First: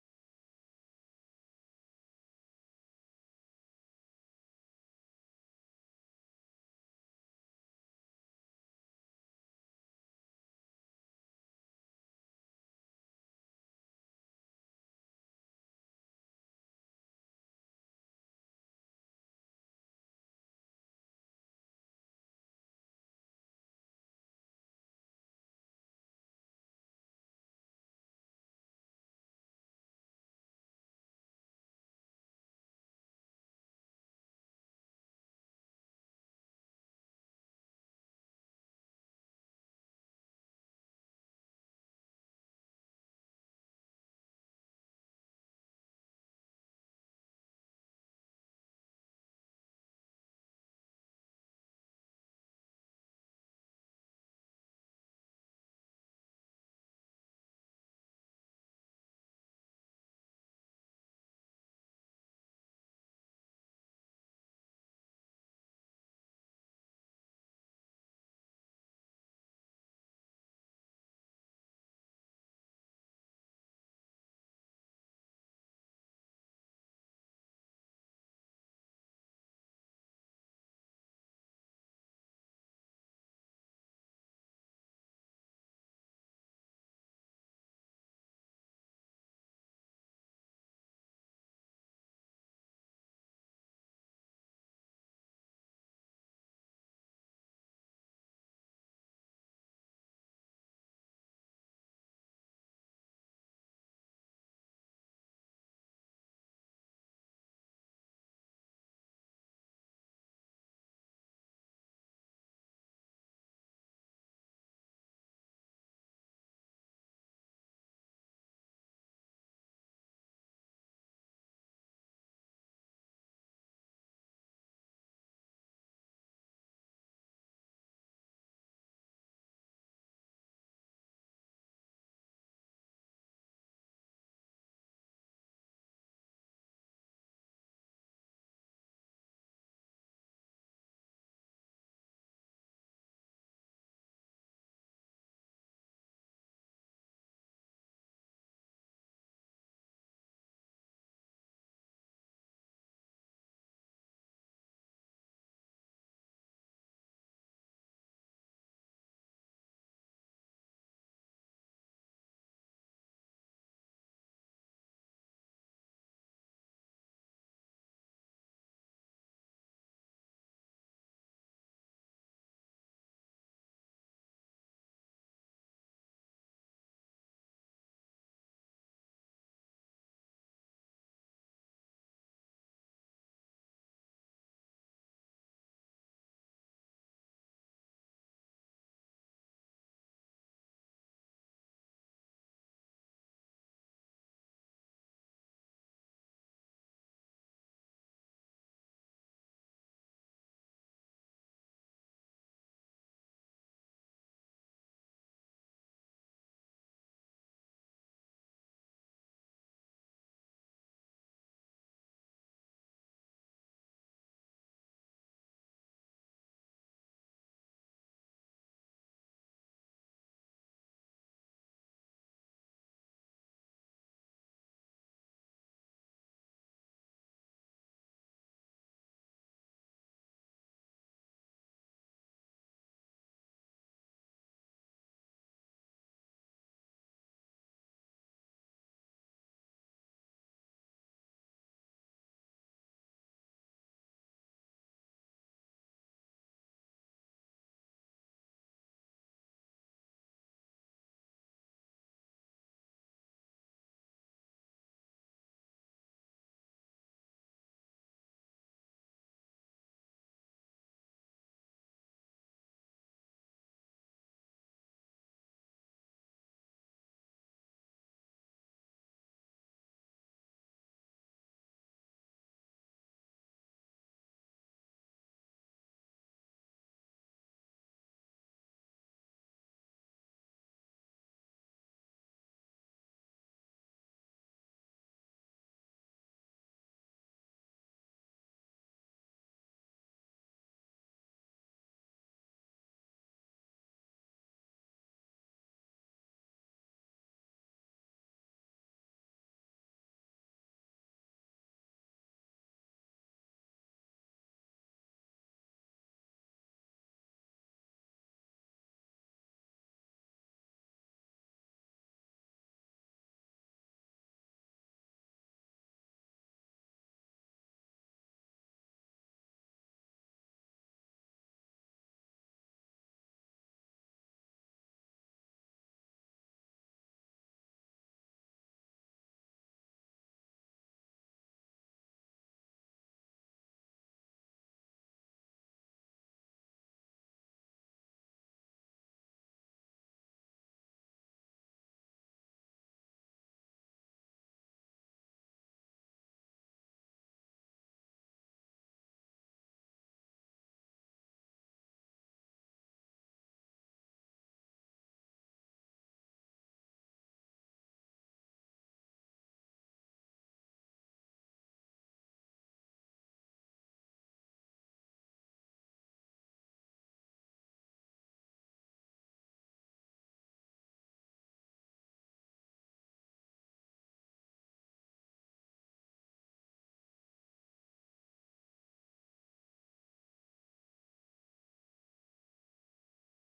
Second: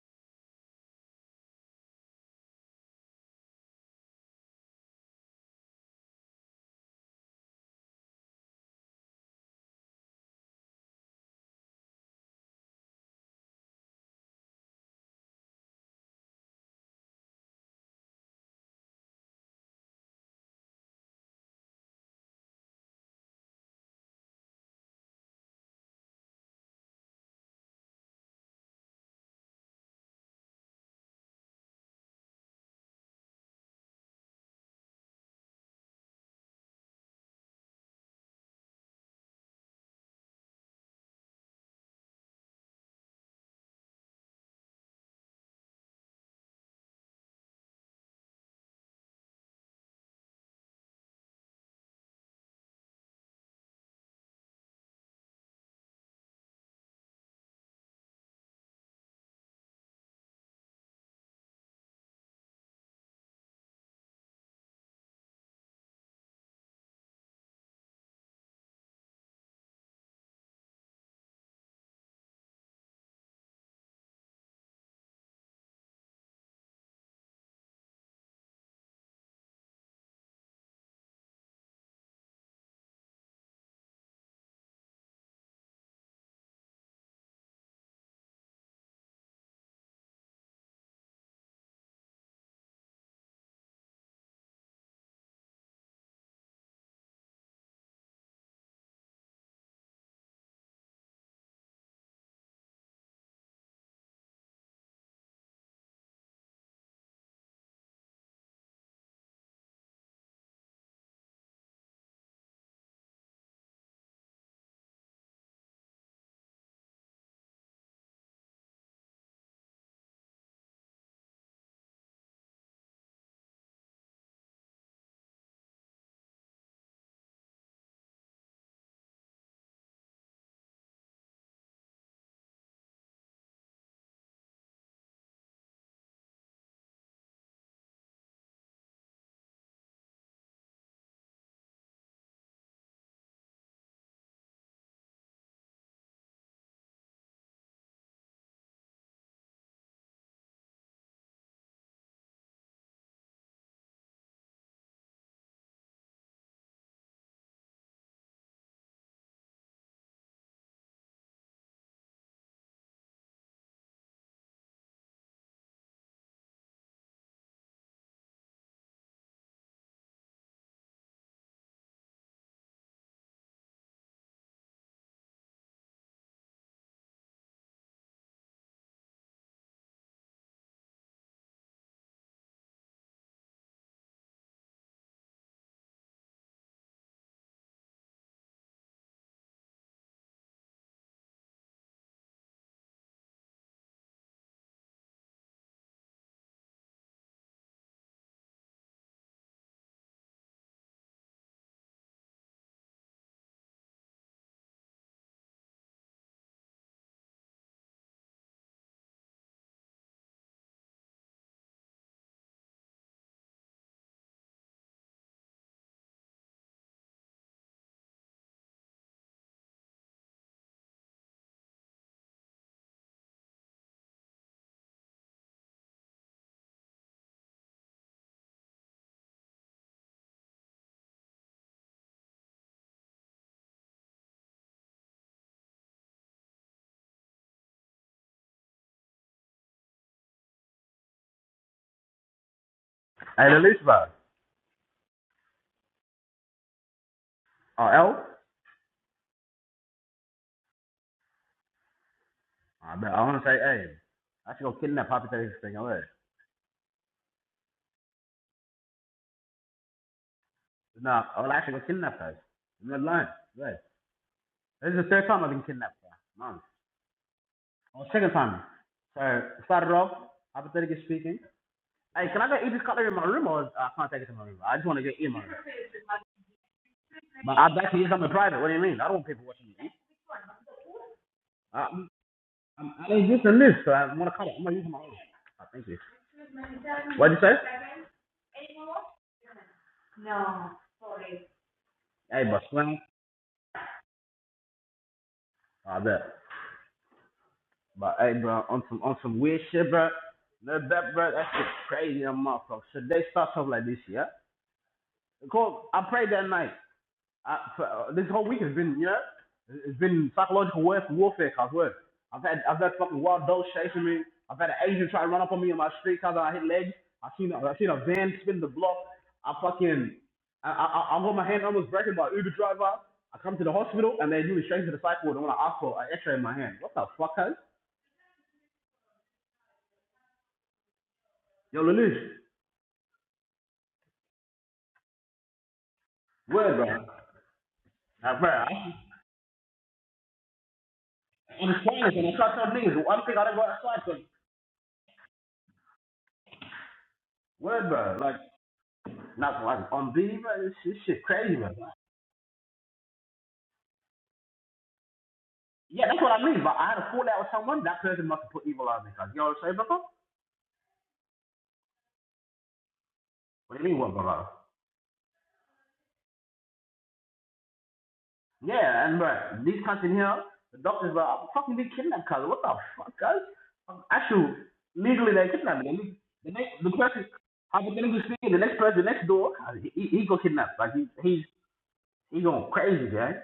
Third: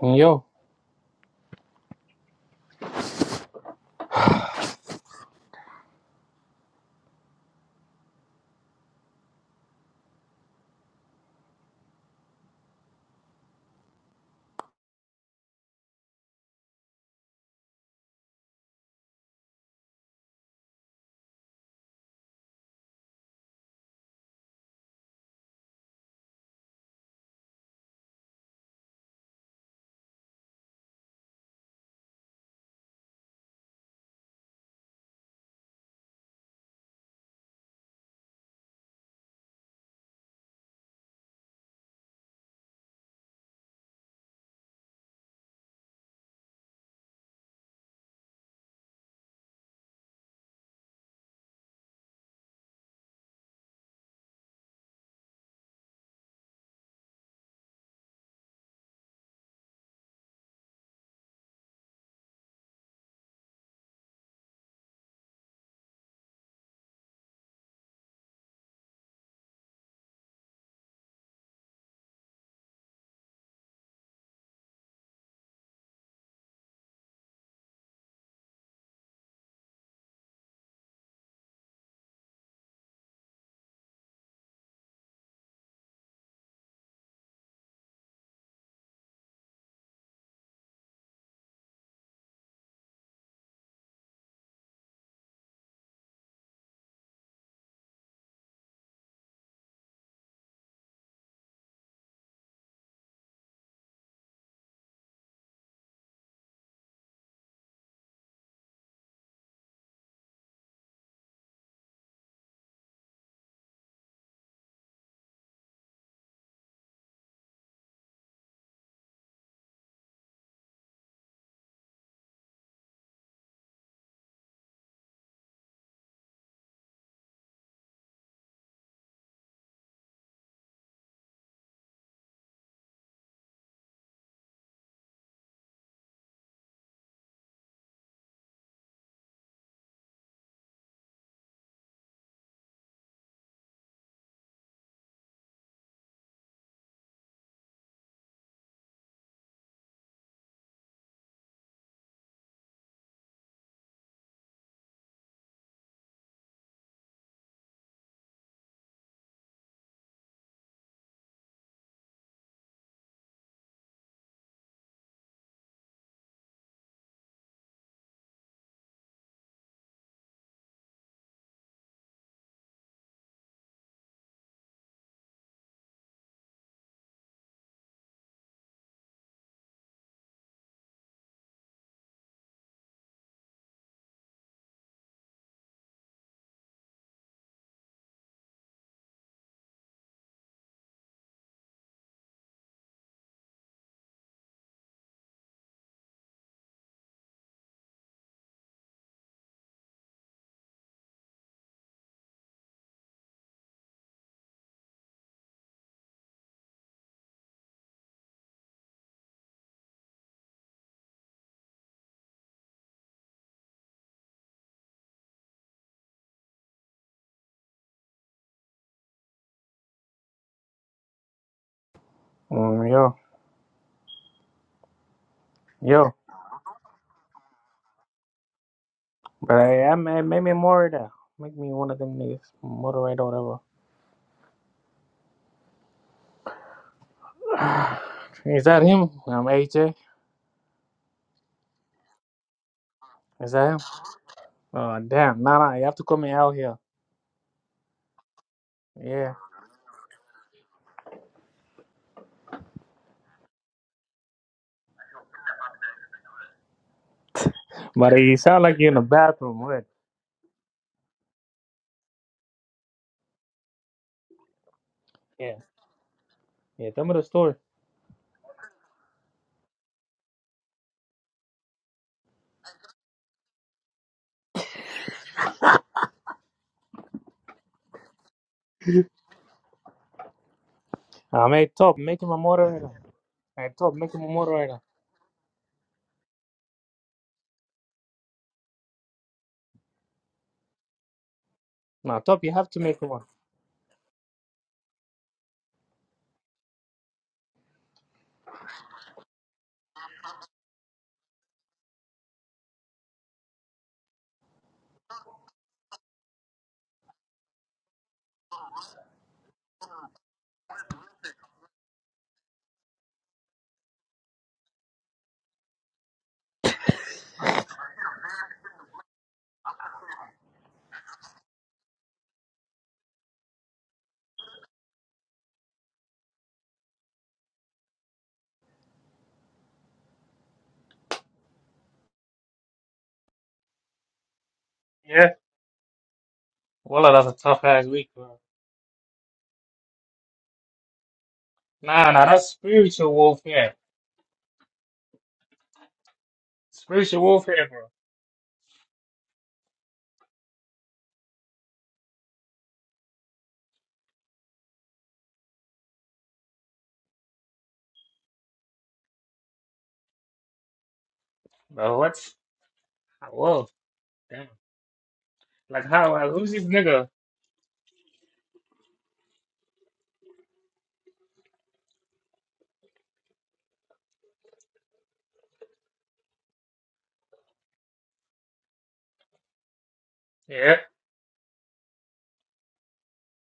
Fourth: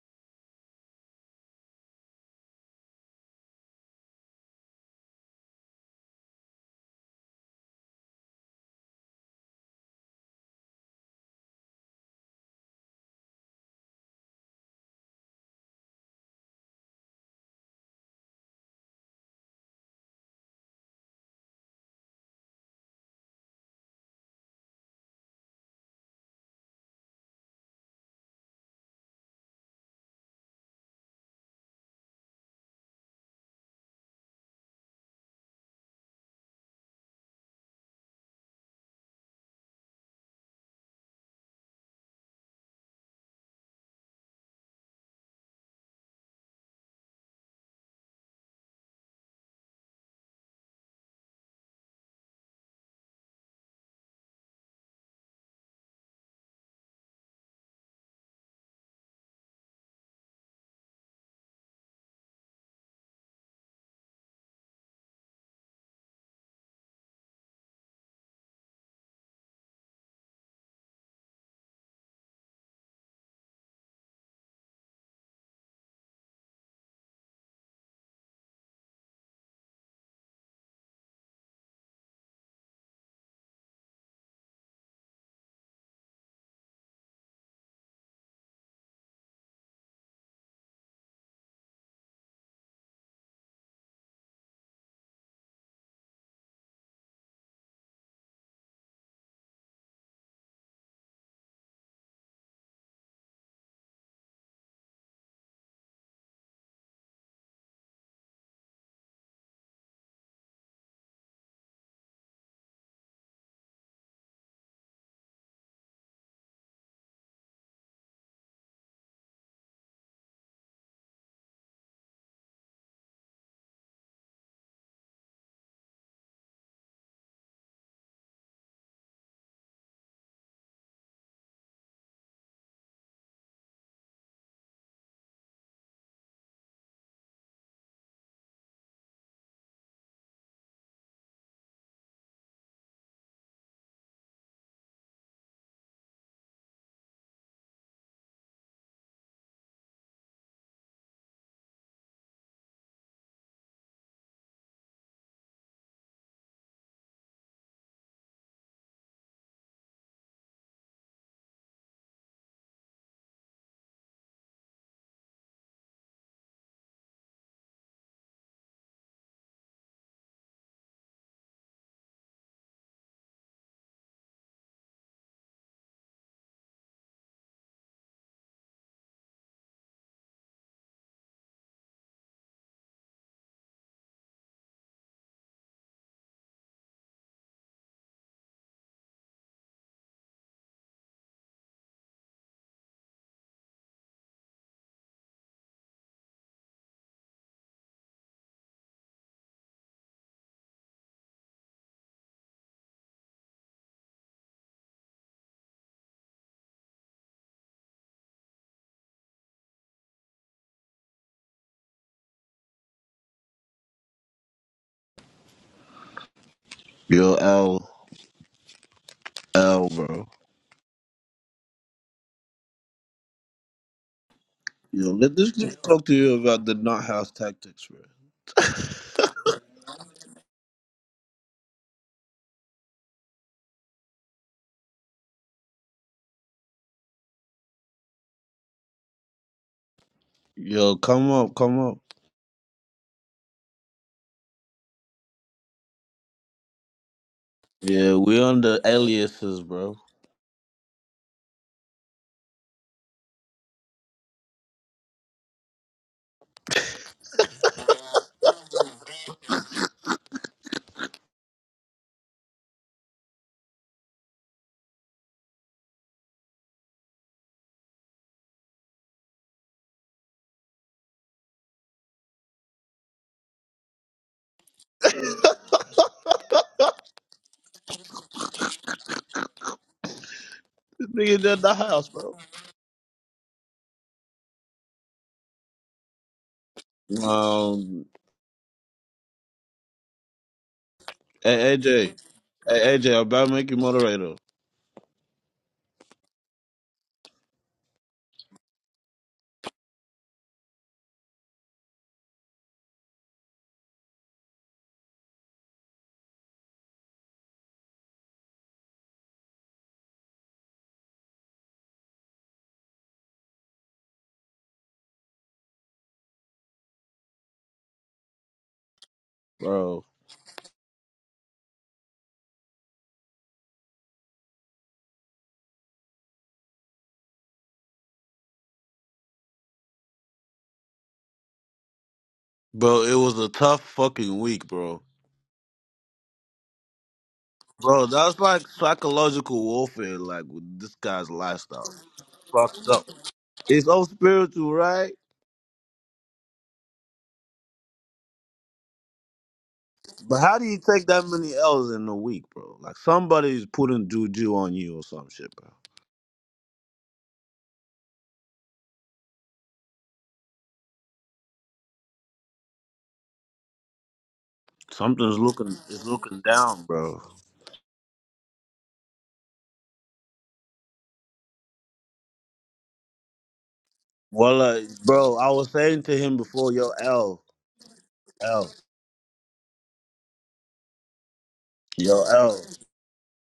Yo, Yo, L, L, bro. mm, yo, Yo, let this nigga talk yo. to you about the not house tactics, bro. But I, I ma- made me more that. Make me one of them niggas, moderator, or whatever. Is that him? I'm AJ. Yo, come up, come up. Hey, Is the that him? Lucifer. Oh damn, nah, nah. You have to come me out here. Oh, L? Yeah, we on the Yeah. aliases, bro. I bet I want to say A. I should go kidnap Happy Taste thing away. But you sound like you're in the bathroom, right? No, I will actually go kidnap her. I'm not lying. Right. This is the third time I've Yeah. been kidnapped. Sir. Mom. Yeah. Tell me the story. Oh, second time. So, started off, hypothetically speaking. Hey, can I go eat this cutlery in my room or uh, I can't take it to my room? I just want to get eat in my room. But I'd like to eat something private. What do you mean? I don't want people watching me eat. This nigga I did the made Uh, top. house, I'm, Make him bro. a moderator. i need this and Hey, this, so top. I Make him a want to cut it. I'm going moderator. to use my own. Oh, thank you. What'd you say? Um, hey, Nah, AJ, top. Hey, You but have to hey, swing. make him AJ, I'm one. about to make you moderator, Oh, I bet. But hey, bro, on some on some weird shit, bro. No bet, bro. That shit crazy, that motherfucker. Should they start stuff like this, yeah? Because I prayed that night. I, for, uh, this whole week has been, you know, it's been psychological warf- warfare, cause word. I've had I've had fucking wild dogs chasing me. I've had an Asian try to run up on me in my street cause I hit legs. I seen a, I seen a van spin the block. I bro. fucking I I, I got my hand almost broken by an Uber driver. I come to the hospital and they do me straight to the psych ward and want to ask for an X-ray in my hand. What the fuck, cuz? Yo, Lelouch. Bro, it was a tough fucking week, bro. Yeah. Word, bro. Well, that's a tough ass Bro, week, bro. that's Like, bro, like I, psychological warfare, like with this guy's I'm lifestyle. Nah, trying to, nah. and I That's try to tell Fucked niggas, up. spiritual one thing I don't go warfare. It's outside all but spiritual, right? Spiritual warfare, bro. word, bro, like, not like, on B, But how bro, do this, you this take shit that many crazy, bro. L's in a week, bro? Like somebody's putting juju on you or some shit, bro. Yeah, that's what I mean, but I had a fallout with someone, that person must have put evil on me, cuz, you know what I'm saying, bro? Bro, what's a wolf? What do you mean, what, Damn. bro? Something's looking Like is how I looking who's this down, nigga? bro. Yeah, and, bro, these cunts in here, the doctors, bro, I'm fucking being kidnapped, cuz, what the fuck, cuz? Actually, Well, uh, legally, bro, they I was kidnapped me. saying to him They need- The, before, next, yo, the person, L, hypothetically speaking, the L, next person the next door, he, he, he Yeah, kidnapped, like, he, he's, yo, he L, going crazy, gang.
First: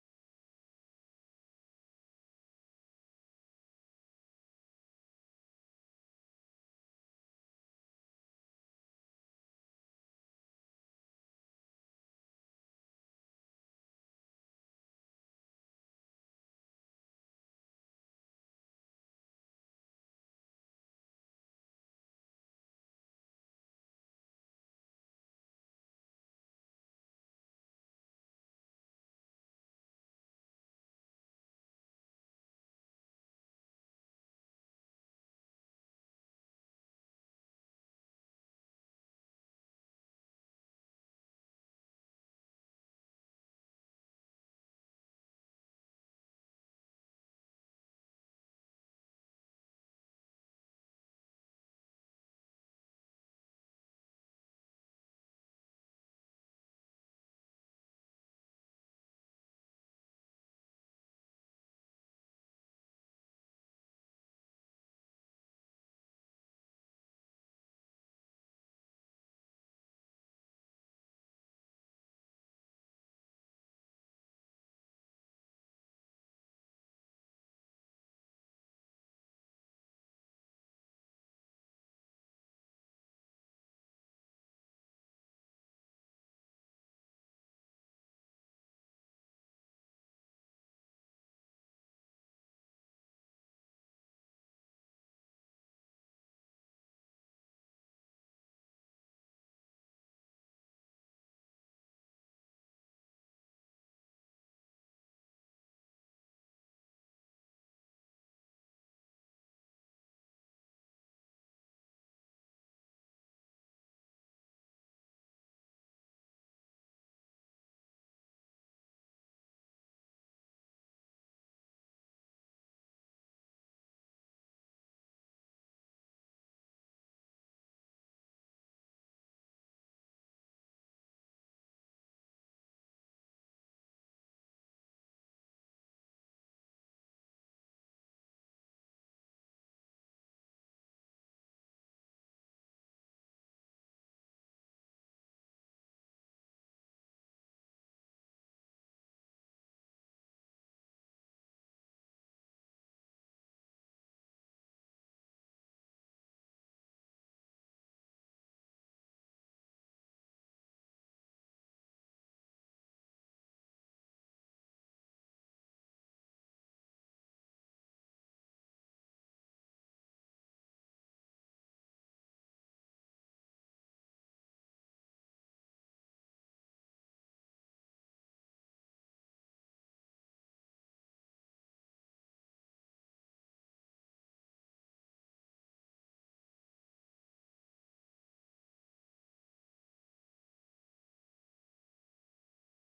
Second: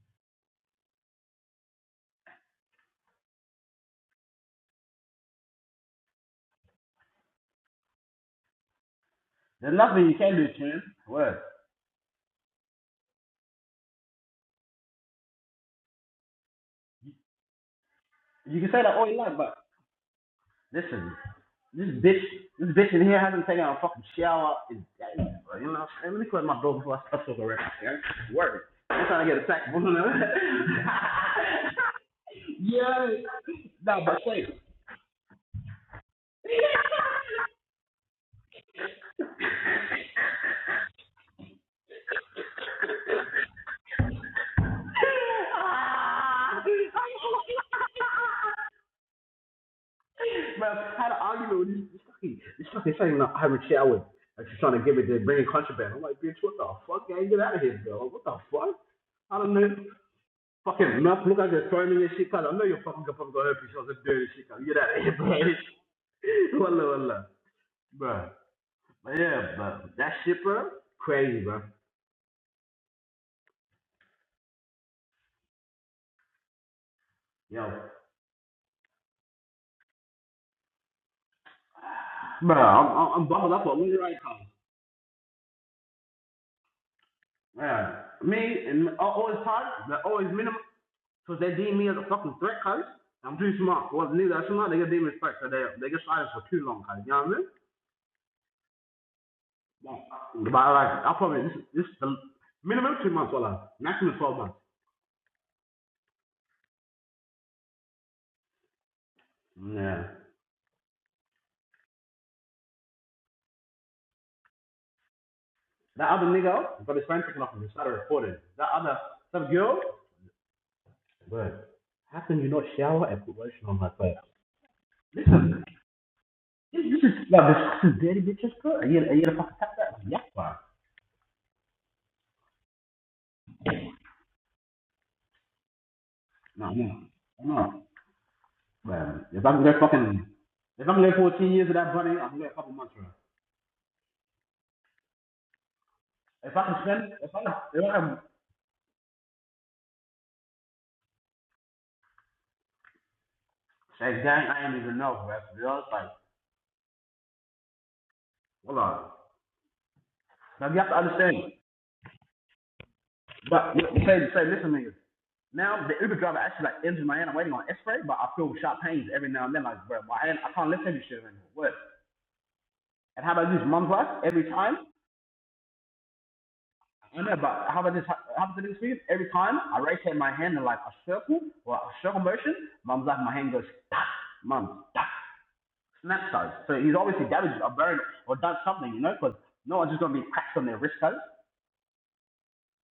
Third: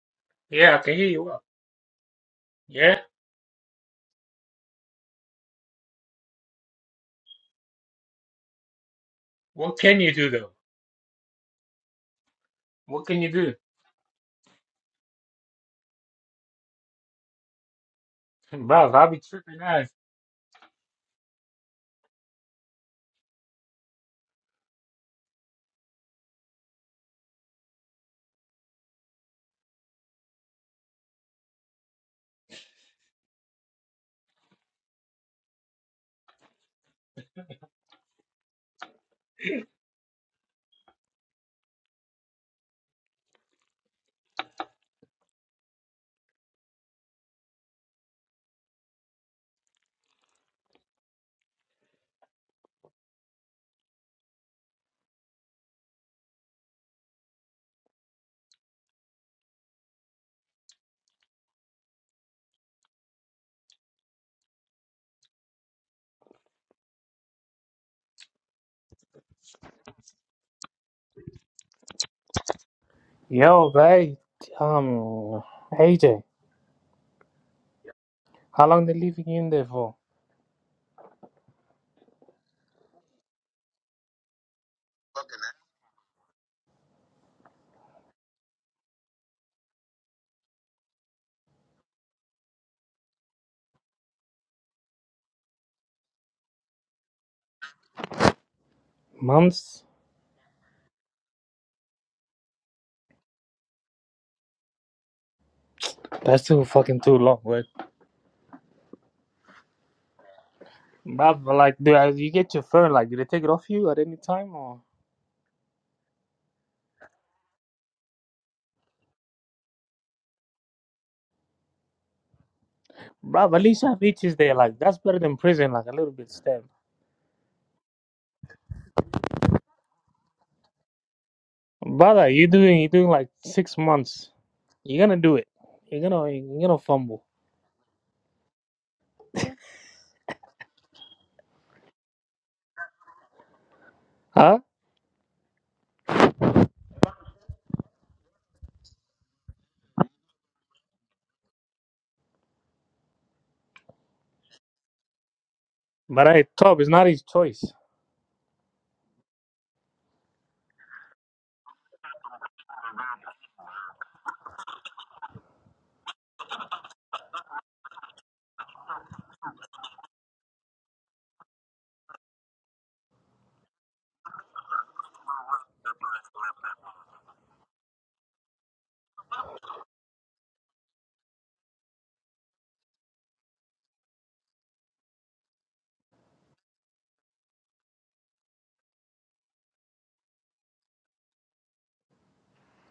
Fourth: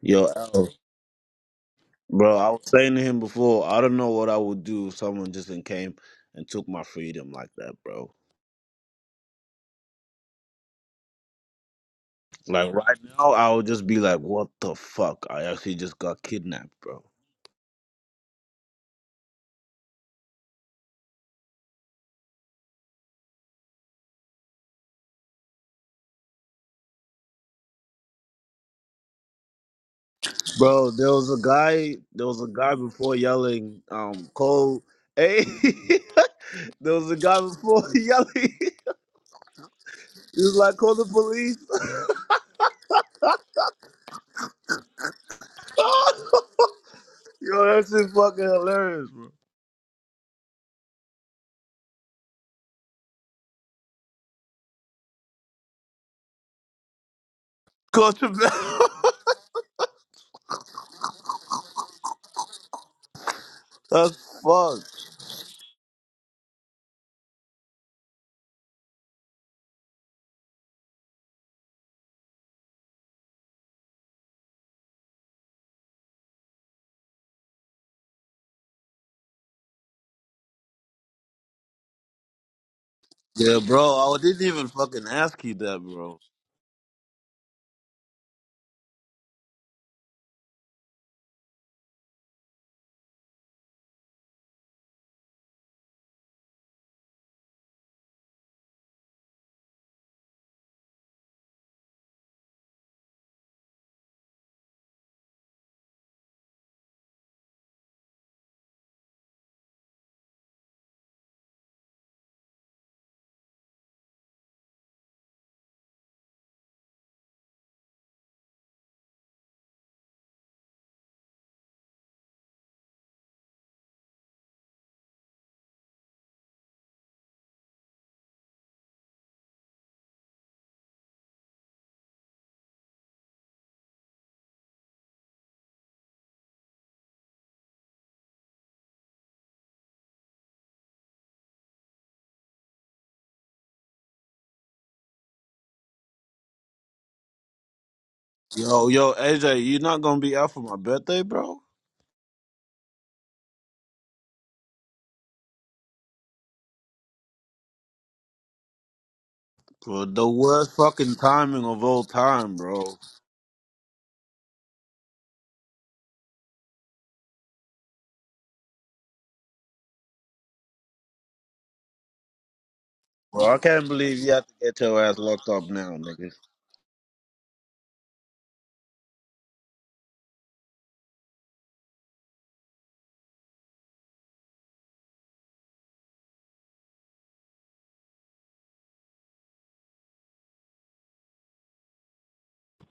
yo, L, yeah, I can hear you. Well, bro. I was saying yeah. to him before, I don't know what I would do if someone just then came and took my freedom like that, bro. There's What can nothing you you do can do, though? team. Word. Like right What can you now, I do? would just be like, what the fuck? I actually just got kidnapped, bro. You can say Bro, that I'll all you be like, but tripping ass, listen, this bitch, this bitch in here hasn't taken a fucking shower in days, bro. You know what I'm saying? Let me close my door before I start talking rap. Yeah? Word. I'm trying to get attacked. bro. Bro, there was a guy. There was a guy before yeah. yelling, Nah, but um, wait. "Cole, hey!" there was a guy before yelling. He was like, "Call the police!" Yo, that shit fucking hilarious, bro. Bro, I had an argument with this, fucking, this fucking thing in a Irish shower. And she's trying to give me the bringing contraband. I'm like, bitch, what the fuck? I ain't get out of here, bro. Call What the fuck? the I don't know. Fucking nuts. Look at the timing and shit, cuz. I know you're fucking gonna fucking gonna help yourself and dirty That's shit, cuz. You get out fucked. of here, bro. Wallah, wallah. bro. But yeah, bro. That shit, bro. Crazy, bro. Yo, hey, um, AJ, Yo. how long they leaving you in there for? Bro, I'm, I'm, buckled Yeah, up on bro. me right I didn't now. even fucking ask you that, bro. Yeah. Me and I always hard, but always minimum. So they deem me as a fucking threat, cuz. I'm too smart. Well, niggas are smart, they get deemed respect, so they, they get silent for too long, cuz. You know what I mean? Months? But like, I probably this this the minimum two months, well, maximum twelve months. That's too fucking too long, wait. Yeah. Bruv, but like, do uh, you get your phone? Like, do they take it off you at any time? Or, That other nigga got his phone taken off him and started recording. That other some girl, bro, how can you not shower and put bruv, at lotion on least my have face? itches there. Like, that's better than Listen, prison. Like, a little bit step. this is like this is dirty bitches, bro. Are you are you gonna fucking tap that? Yeah, bro. Brother, you doing, you doing like six months. You're gonna do it. You're gonna, you're No, gonna no, fumble, no, bro. If I can go fucking, if I can go 14 years of that bunny, I can go a couple months, bro. huh? If I can spend, if I can, if I can Yo, yo, AJ, you not gonna be out for my birthday, bro? say, gang, I ain't even know, bro. To be honest, like, But hey, Tob, it's not his choice. hold on. Bro, the Now worst you have to fucking understand. timing of all time, bro. But you say, say, listen, nigga. Now the Uber driver actually like injured my hand. I'm waiting on X-ray, but I feel sharp pains every now and then. Like, bro, my hand, I can't lift heavy shit anymore. What? And how about Bro, I this mum can't glass believe you every have to time? get your ass locked up now, nigga. I know, but how about this? How how about this week? Every time I raise hand my hand in like a circle or a circle motion, mum's like my hand goes pop, mum, pop, snap size. So he's obviously damaged or buried or done something, you know, because no one's just gonna be cracked on their wrist though.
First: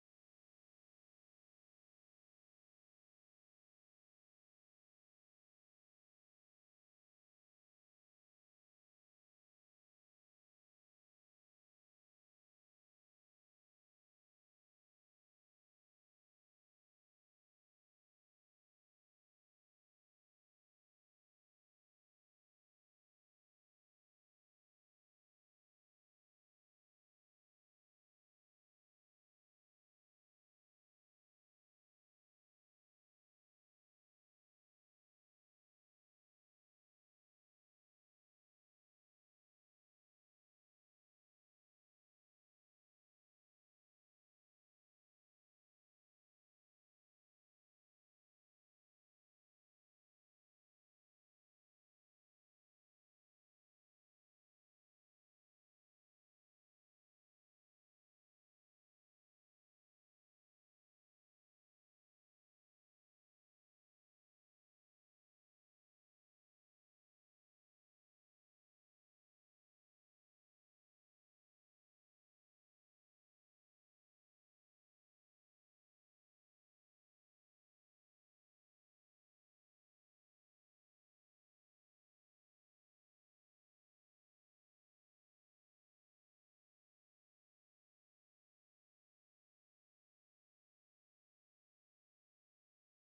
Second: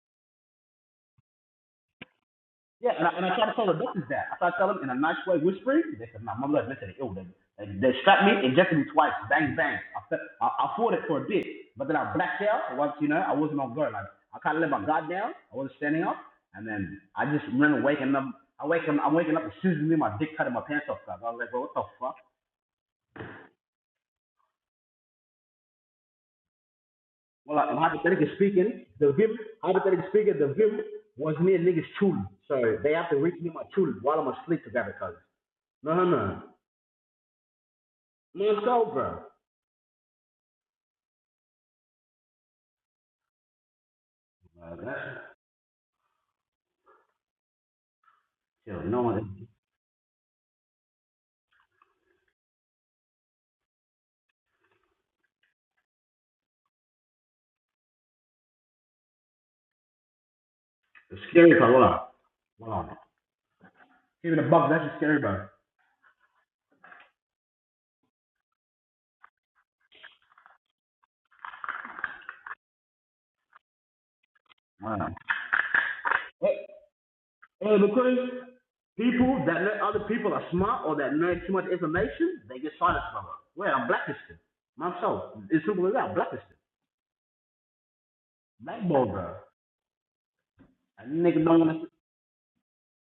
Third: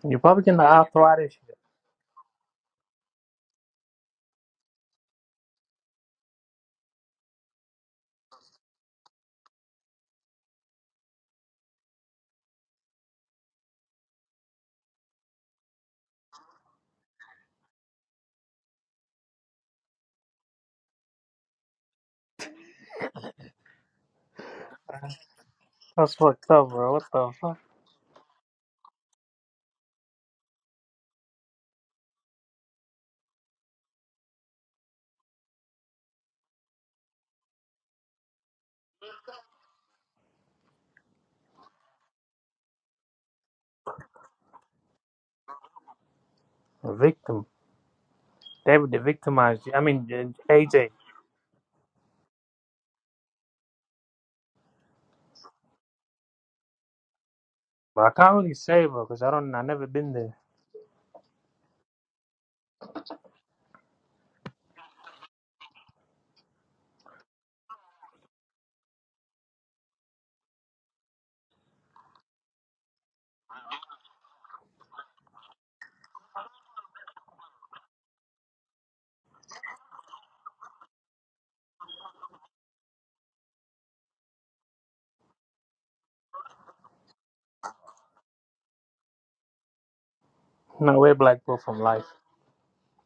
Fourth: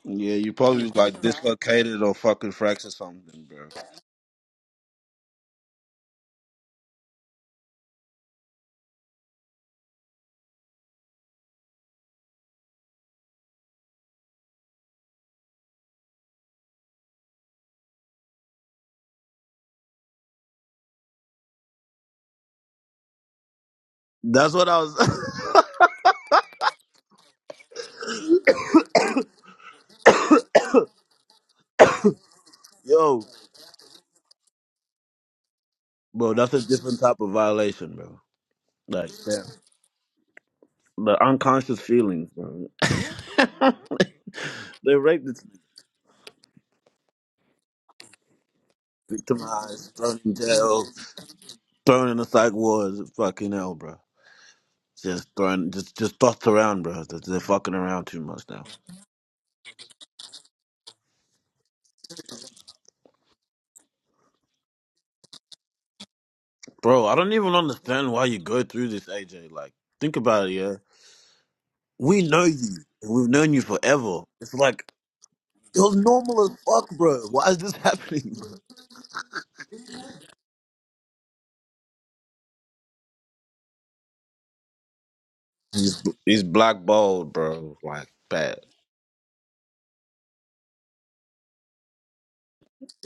You're Yeah, probably you getting the probably was like arthritis. shit. dislocated or fucking fractured Yeah, and I, and I something, tried to tell bro. the doctors that. I tried to tell them in a nice way, whispering. They said, "No, my blood vessel is ill." They, they, they strapped me, injected me twice, bang bang. I, fe- I, I fought it for a bit, but then I blacked out. Once you know, I wasn't on guard. Like I kind of let my guard down. I wasn't standing up, and then I just remember waking up. I wake up, I'm waking up and Susan Lee, my dick cut in my pants off. I was like, well, what the fuck? That's what I was. That's fucked up, bro. What the Well, fuck? I'm hypothetically speaking, the vim, hypothetically speaking, the vim was me and niggas children. So they have to Yo, reach me my children while I'm asleep together, cuz. No, no, bro, no. that's a different type of violation, bro. No, so, Like, bro. damn. The unconscious feelings, bro. they raped Voilà. this The victim. C'est David, the vraiment victimized. you. I victimized, mean, thrown in uh, jail, AJ. thrown in the psych ward. Fucking hell, bro. Just thrown, just just tossed around, bro. They're they're fucking But around I too can't much really now, say, bro, because I don't. I never been there. scary par là. Wow. Even a buck, that's a scary, bug. bro. I don't even understand why you go through this, AJ. Like, think about it, yeah. We know you. We've known you forever. It's like Wow. You're normal as Hey, fuck, bro. Why is this hey, McCoy, happening, bro? people that let other people are smart or that know too much information, they get silenced, brother. Well, I'm blacklisted. Myself. It's simple as He's that, he's blacklisted. blackballed, bro. Like bad. blackball, bro. No way, And nigga black girl don't from want to, life.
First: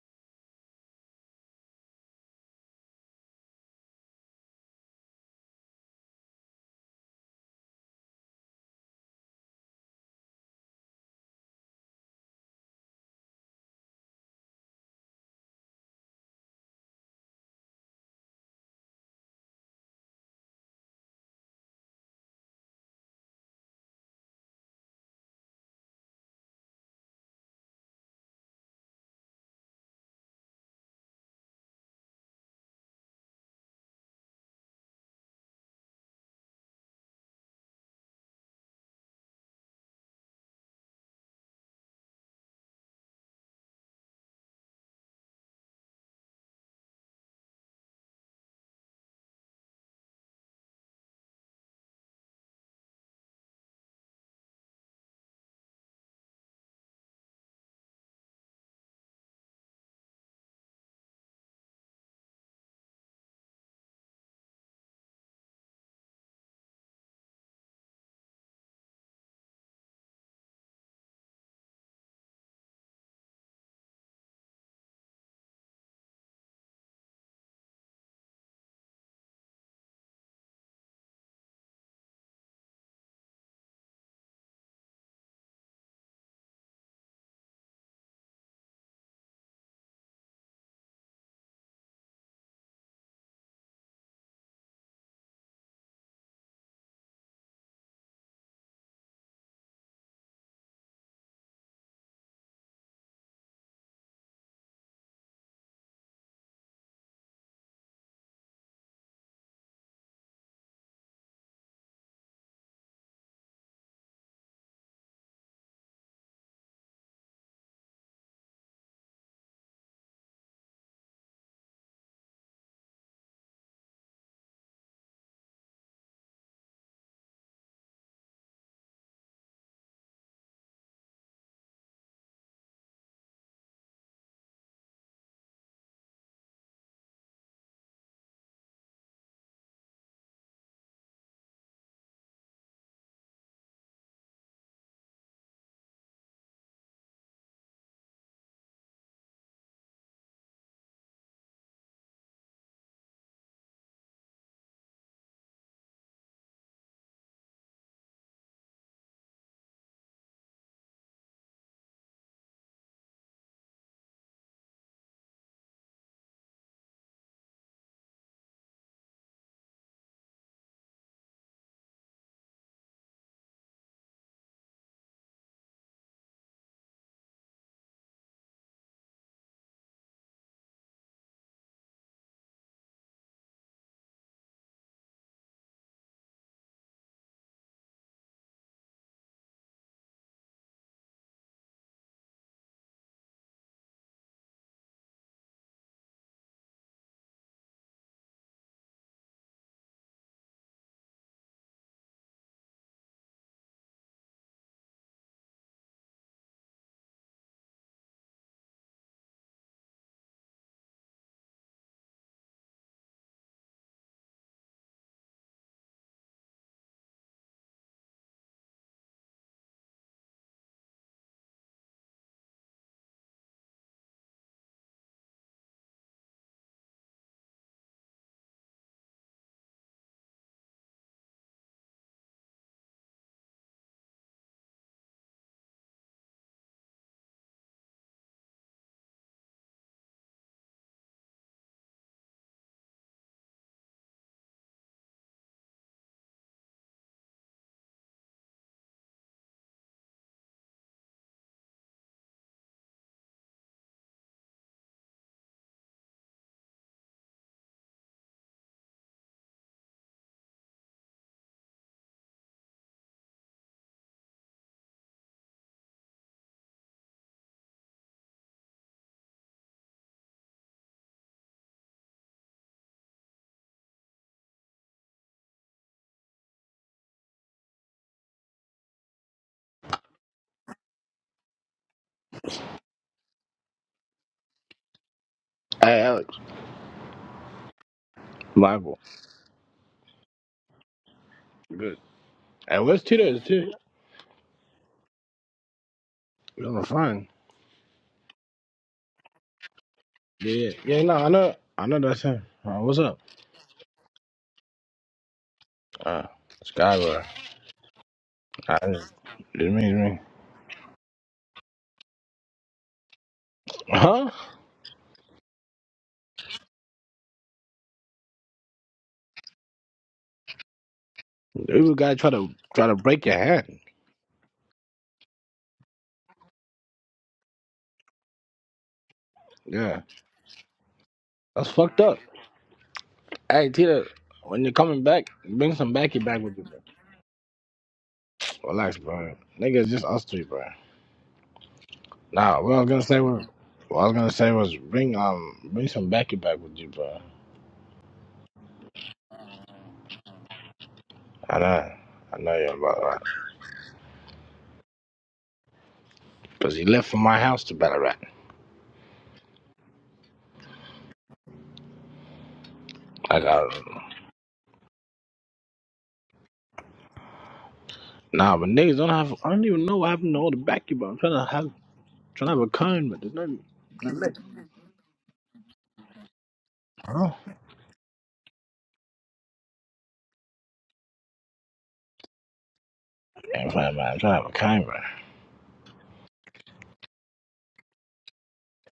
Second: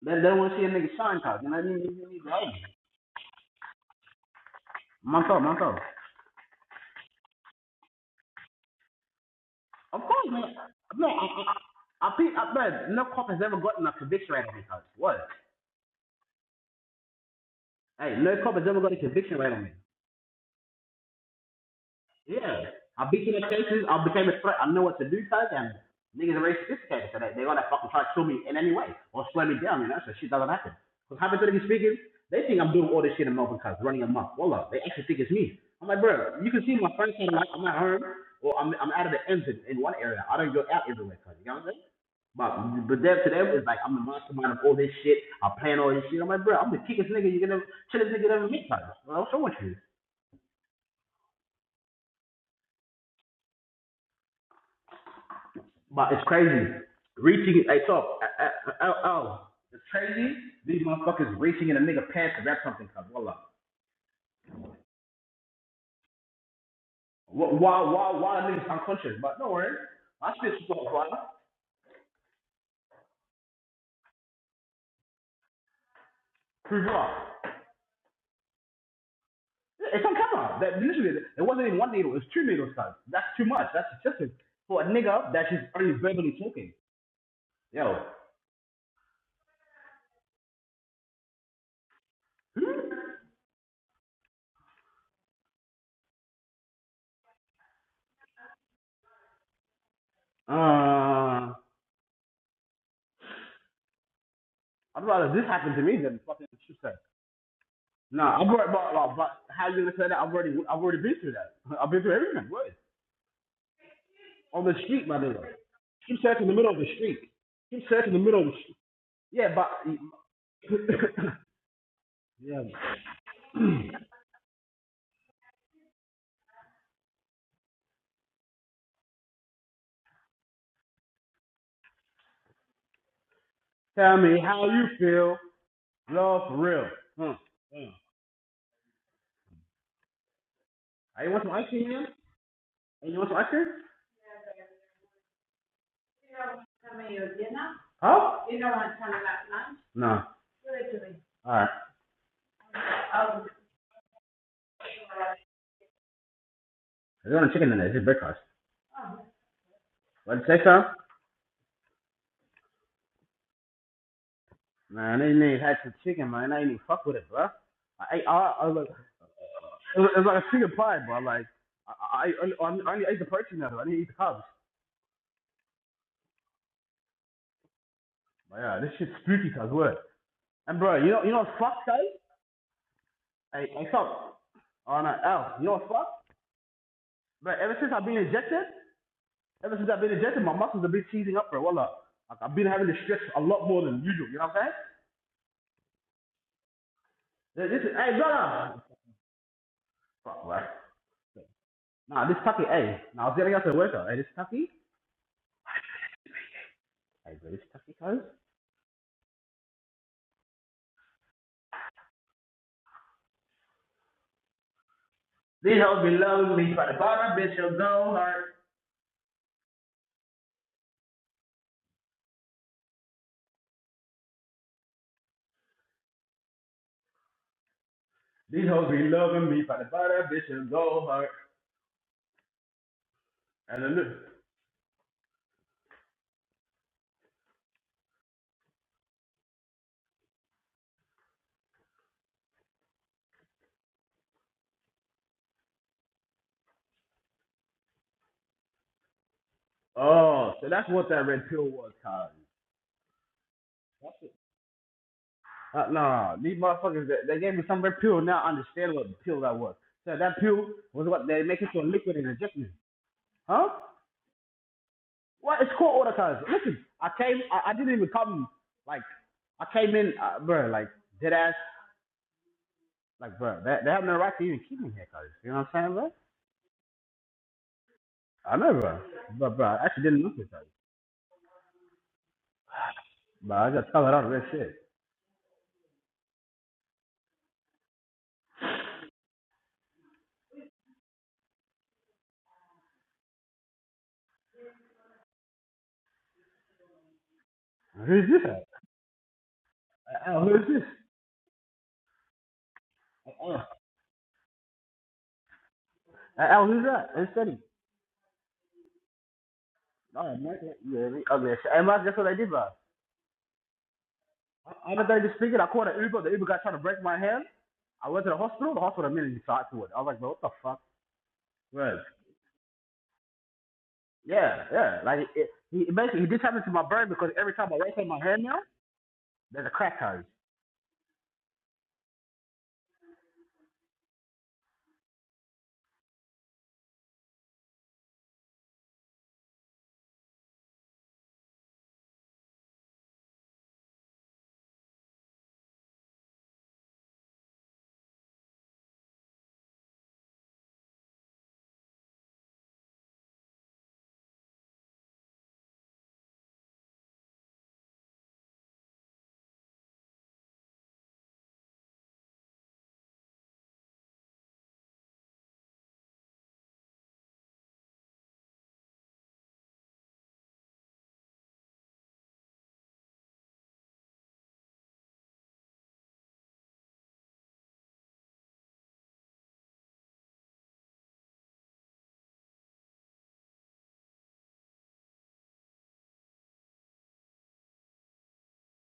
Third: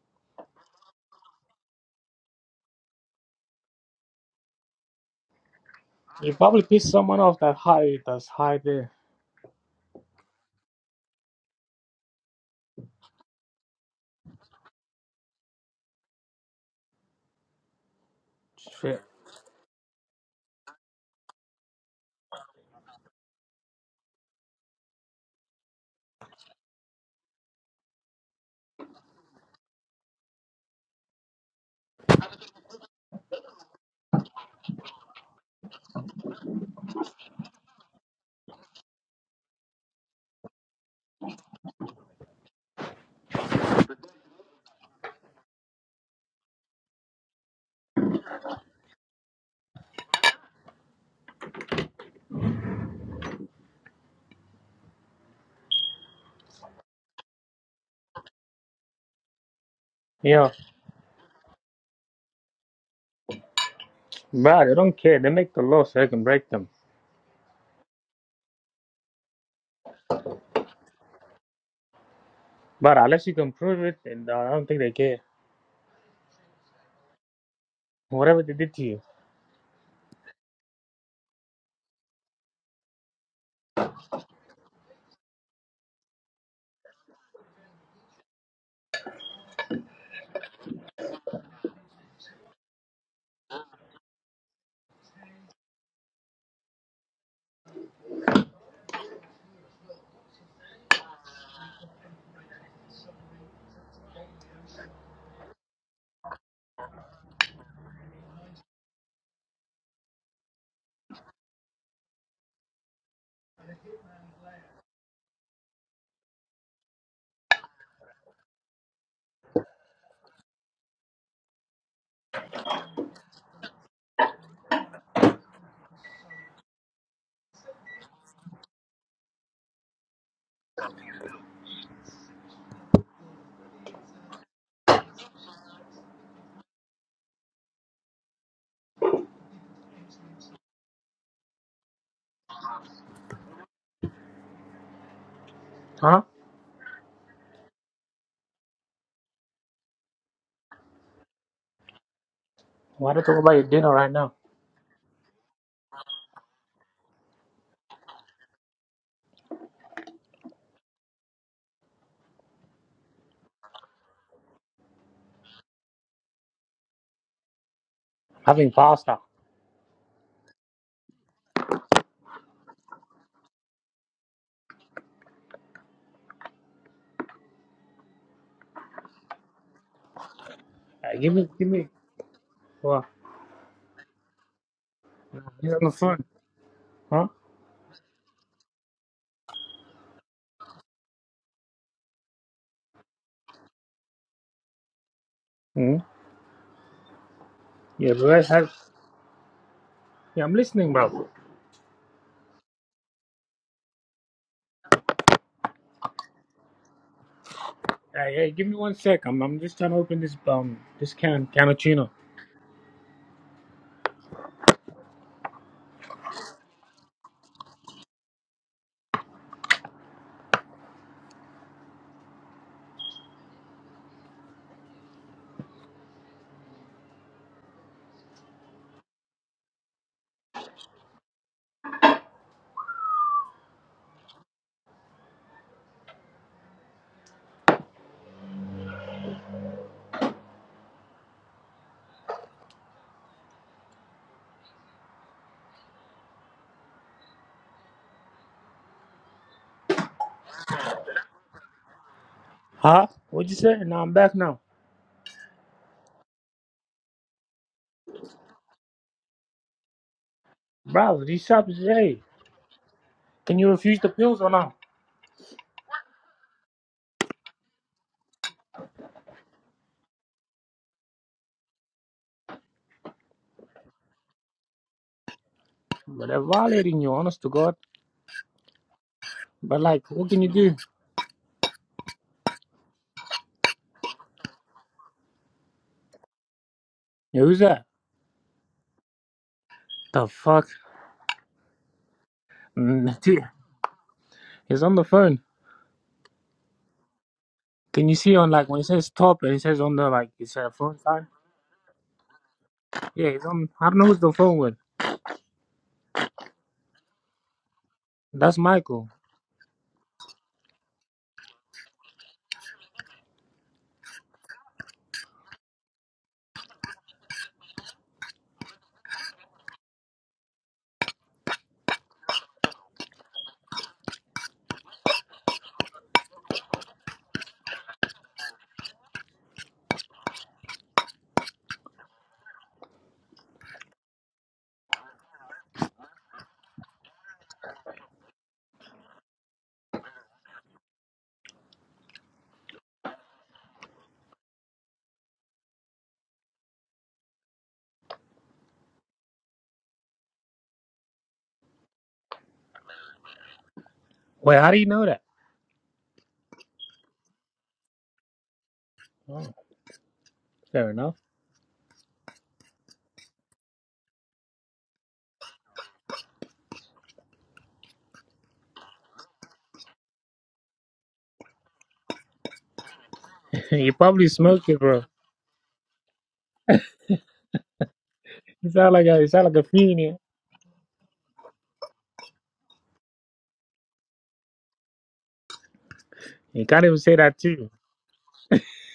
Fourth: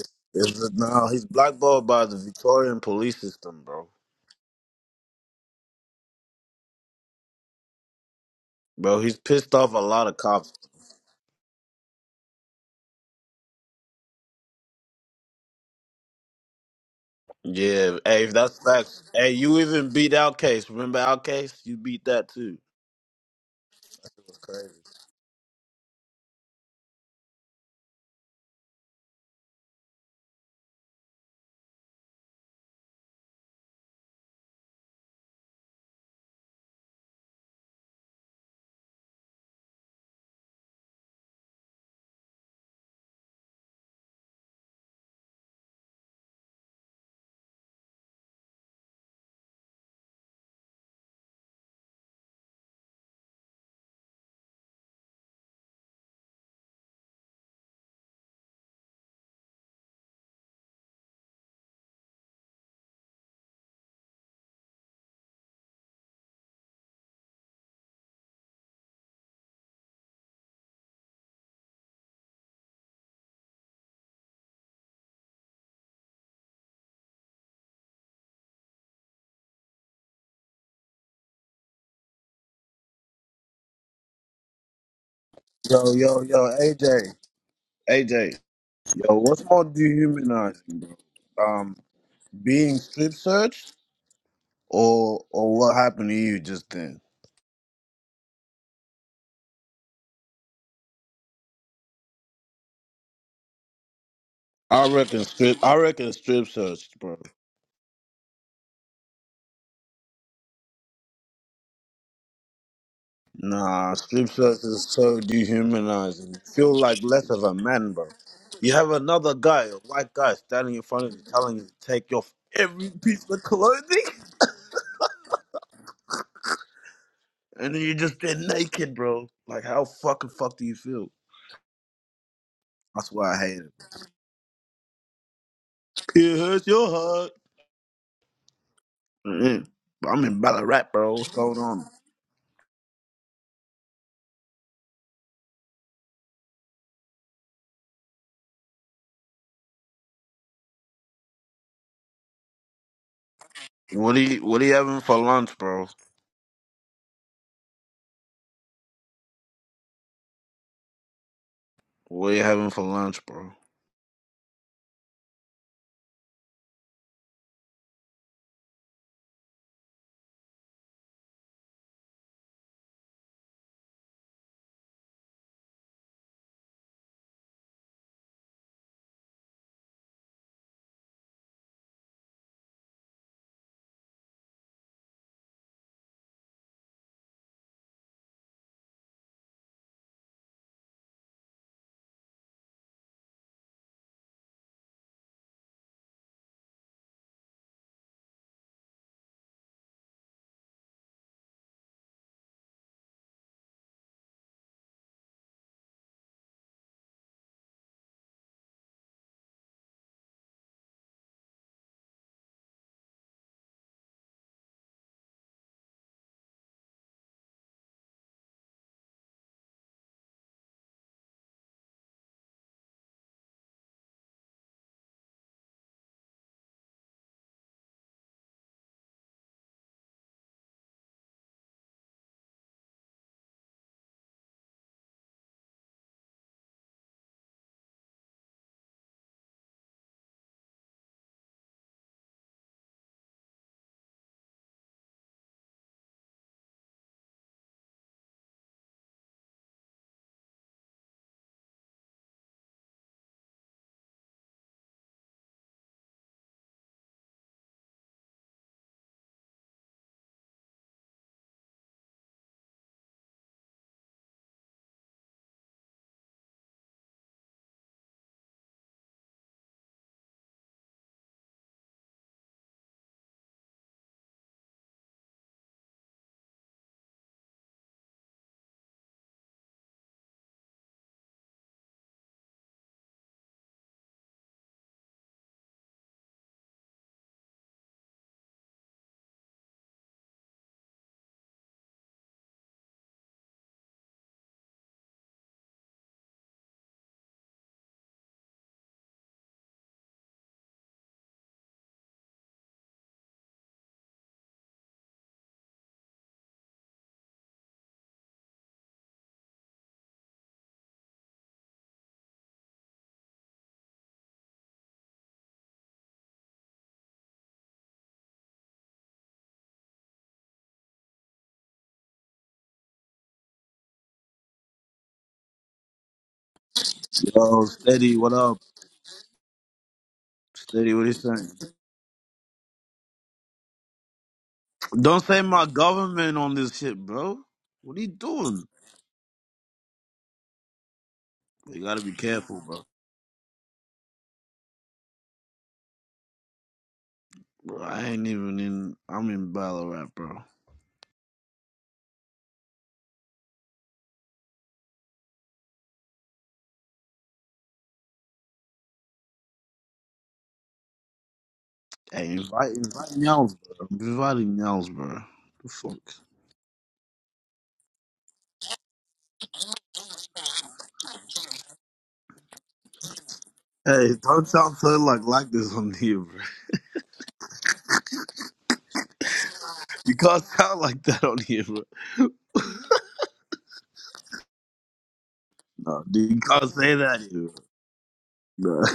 they don't want to see a It's, nigga no, shine he's cause, you know what I mean? blackballed by You the need to hate me. Victorian police system, bro. Myself, myself. You probably pissed someone off that high. That's high there. Bro, he's pissed off a Of lot of course, man. cops. Man, I, I, I, I, I, man, no cop has ever gotten a conviction out of me, cuz. What? Yeah, Hey, hey, if no cop that's has ever got a Shit. facts. Hey, conviction right you on me. even beat Outcase. Remember Outcase? You beat that too. Yeah. i beat been in the cases, I became a That's threat, I crazy. know what to do, cuz, and niggas are very sophisticated, so they, they're gonna fucking try to kill me in any way or slow me down, you know, so shit doesn't happen. Because hypothetically speaking, they think I'm doing all this shit in Melbourne, cuz, running a month. Wallah, they actually think it's me. I'm like, bro, you can see my friends saying, like, I'm at home, or I'm, I'm out of the ends in, in one area. I don't go out everywhere, cuz, you know what I'm saying? But but them to them is like I'm the mastermind of all this shit. I plan all this shit. I'm like, bro, I'm the kickest nigga you're gonna chillest nigga you ever meet, like, What's wrong with you? But it's crazy. Reaching, hey, top, oh, oh, it's crazy. Yeah, These motherfuckers reaching in a nigga pants to grab something, cuz, wallah. but they don't care. They make the law so they can break them. Wh- Why, why, why the niggas unconscious? But don't worry, my shit's just on fire. But unless you can prove it, and uh, I don't think they care. Prove it up. Whatever they did to you, It's on camera. That literally, it wasn't even one needle. It's two needles, cuz. That's too much. That's excessive for a nigga that is Yo, already yo, verbally yo, talking. AJ, Yo, AJ, yo, what's more dehumanizing, bro? Um, being Hmm? strip searched or or what happened to you just then? uh, I'd I reckon rather this strip. happen I to me reckon than fucking strip shit. search, cuz. bro. Nah, I'm worried about, about, about how you gonna say that. I've already I've already been through that. I've been through everything. What? Nah, strip search On the is street, my so nigga. Keep dehumanizing. sex in the You middle of feel the like street. less of a Keep man, sex bro. in the middle of the You street. have another Yeah, guy, but a white guy, standing in front of you, telling you to take off yeah. every piece of clothing, and then you just get naked, bro. Like, how fucking fuck do you feel? That's why I hate it. Tell me how you feel, It love for hurts real. your heart. Huh? Damn. Mm-mm. But I'm in Ballarat, bro. Hey, What's you want some going ice on? cream, man? Hey, you want some ice cream? huh? Huh? No. All right. Why don't you talk about your dinner right What are now? you What are you having for lunch, bro? I don't want chicken in there. It's just breakfast. What did you say, son? What are you having for lunch, bro? Man, I didn't even had some chicken, man. I didn't even fuck with it, bro. I ate all. I, Having look, pasta. It was, it was like a chicken pie, but like I I, I, I only ate the protein out of it. I didn't eat the carbs. But yeah, this shit's spooky cuz word. And bro, you Uh, know you give know me, what's give fucked, me. guys? What? Hey, hey, stop. Oh no, Al, you know He's on what's the fucked? phone. Huh? Bro, ever since I've been injected, ever since I've been injected, my muscles have been seizing up, bro. Wallah. Like, I've been having to stretch a lot more than usual, you know what I'm hmm saying? This, this is, Yeah, hey, but I have. brother! Yeah, Fuck, I'm bro. listening, bro. Nah, this tucky, hey. Nah, I was getting out to the workout. Hey, this tucky? Hey, bro, this tucky, cuz? Hey, hey, give me one sec. I'm, I'm just trying to open this um this can cannuccino. This hoe be lonely, but the bottom bitch will go hard. These hoes be loving me. If I buy that bitch and go hard. Hallelujah. Oh, so that's what that red pill was, Kyle. Huh? What'd you say? Now I'm That's back it. now, Uh, nah, these motherfuckers, they, they gave me some red pill. Now I understand what the pill that was. So that pill was bro. what they These make it shops, to a liquid hey, and inject me. can Huh? you refuse the pills or not? What? It's court order, cuz. Listen, I came, I, I didn't even come, like, I came in, uh, bro, like, dead ass, like, bro, they, they have no right to even keep me here, cuz. You know what I'm saying, bro? But they're violating you, honest to God. I know, bro. But, bro, But I actually like, didn't what look can you at cuz. do? But I just covered all of that shit. Hey, Alex, Yeah, who's that? Michael. The fuck? Good. Hey, where's Mm, Tito? Is dude, Tito? He's on the phone. Oh, fine. Can you Who's see this on like when it says top and it says on the at? like Al, Yeah, it's who's yeah, a this? phone yeah, no, sign? I know, I know that's him. Uh, what's up? Yeah, he's Al, on. I don't know who's the phone with. Uh, Al, who's that? Skyward. Who's Teddy? That's I Michael. just, it means me. am not. yeah, the ugly shit. Hey, man, guess what I did, bro? Huh? I- I'm not done just speaking. I called an Uber. The Uber guy trying to break my hand. I went to the hospital. The hospital immediately started to it. I was like, bro, what the fuck? Every Right. guy try to try to break your hand. Yeah, yeah. Like, it, he, basically, he did happen to my brain because every Yo, time I raise steady. my What hand now, up, there's a Yeah, crack hose. steady? What are you saying? that's fucked up. Hey, Tito, when you're coming Don't back, say my bring some backy government back on with you. this Bro. shit, bro. What are you doing? Relax, bro. Nigga, it's just us three, bro. You gotta be Nah, careful, what I bro. was gonna say was, what I was gonna say was, bring um, bring some backy back with you, bro. Bro, I ain't even in. I'm in Ballarat, bro. I know, I know you're about right. Wait, how do you know Cause he left for my house to Ballarat. that? Fair enough. Hey, invite, invite I Nels, got bro. I'm inviting Nels, bro. The fuck. nah, but niggas don't have. I don't even know what happened to all the basketball. I'm trying to have trying to have a kind, but there's nothing, You Hey, probably nothing. don't smoked sound it, so bro. like like this on here, bro. Huh? You sound like a you sound like a fiend. Yeah. You can't sound like that on here, bro. Yeah, I'm trying, man. I'm trying to have a kind, bro. No, dude, you You can't can't say even say that that here, too. bro. No.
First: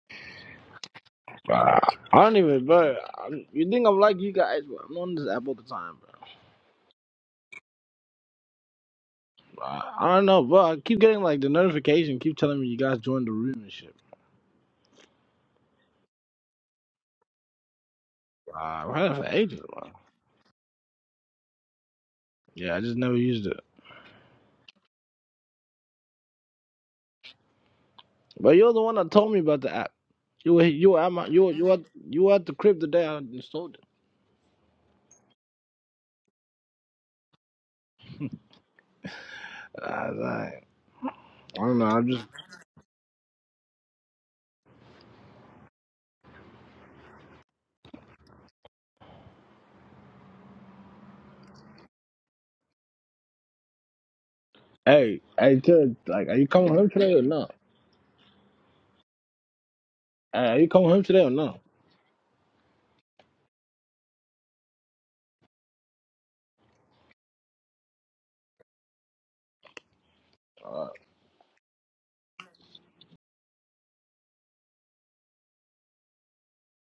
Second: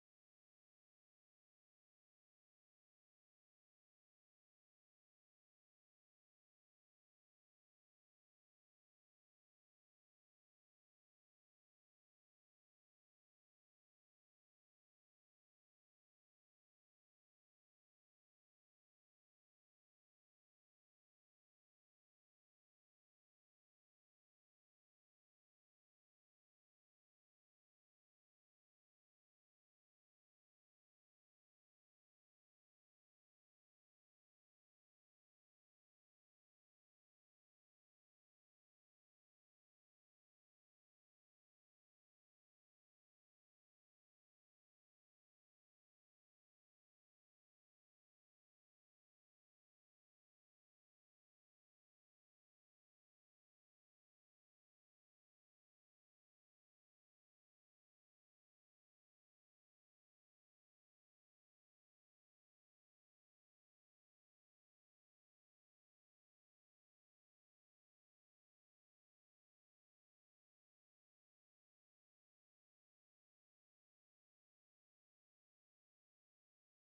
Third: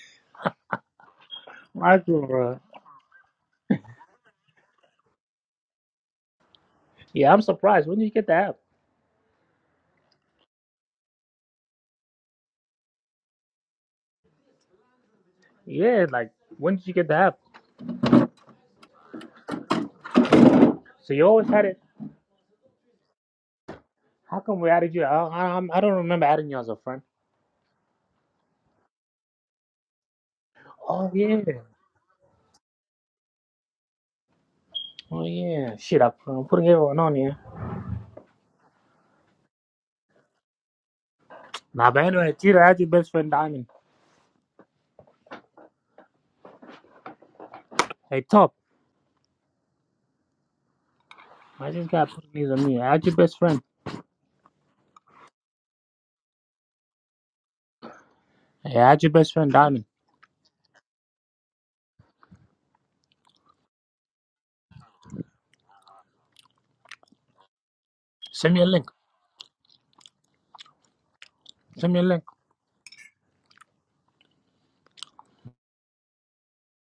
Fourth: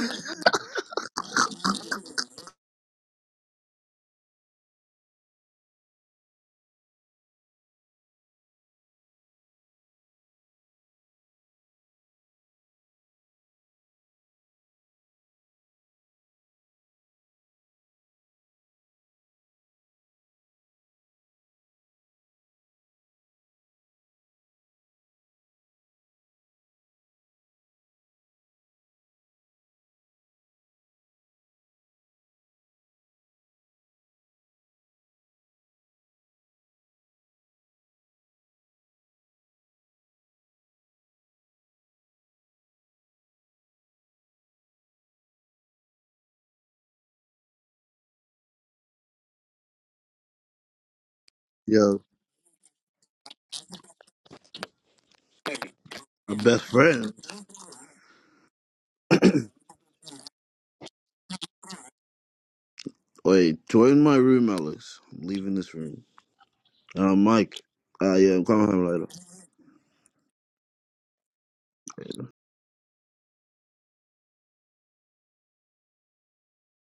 Bruh, I Michael, don't bro. even, bro. I'm, you think I'm like you guys? Bro. I'm on this app all the time, bro. Yeah, I'm surprised. When did you get the app? Bruh, I don't know, bro. I keep getting like the notification, keep telling me you guys joined the room and shit. Yeah, like when did you get the app? Bruh, I've had it for ages, bro. So you always had it. Yeah, I just never used it. How come we added you? I, I, I'm- I don't remember adding you as a friend. But you're the one that told me about the app. You were you were Oh at my yeah. you were, you were, you were at the crib the day I installed Oh yeah. Shit, I'm I'm putting everyone on here. it. I, was like, I don't know. Nah, but I'm just anyway, Tira, I had your best friend Diamond. Hey, top. I just Yo, got putting these on me. I had your best friend. Hey, hey, tell like, are my you best coming home friend. today or not? Hey, I had your best friend Diamond. Hey, are you coming home today or not? Wait, join my room, Alex. I'm leaving this room. Uh, Mike. Uh, yeah, I'm Send me a coming home link. later. Uh, Send me a link.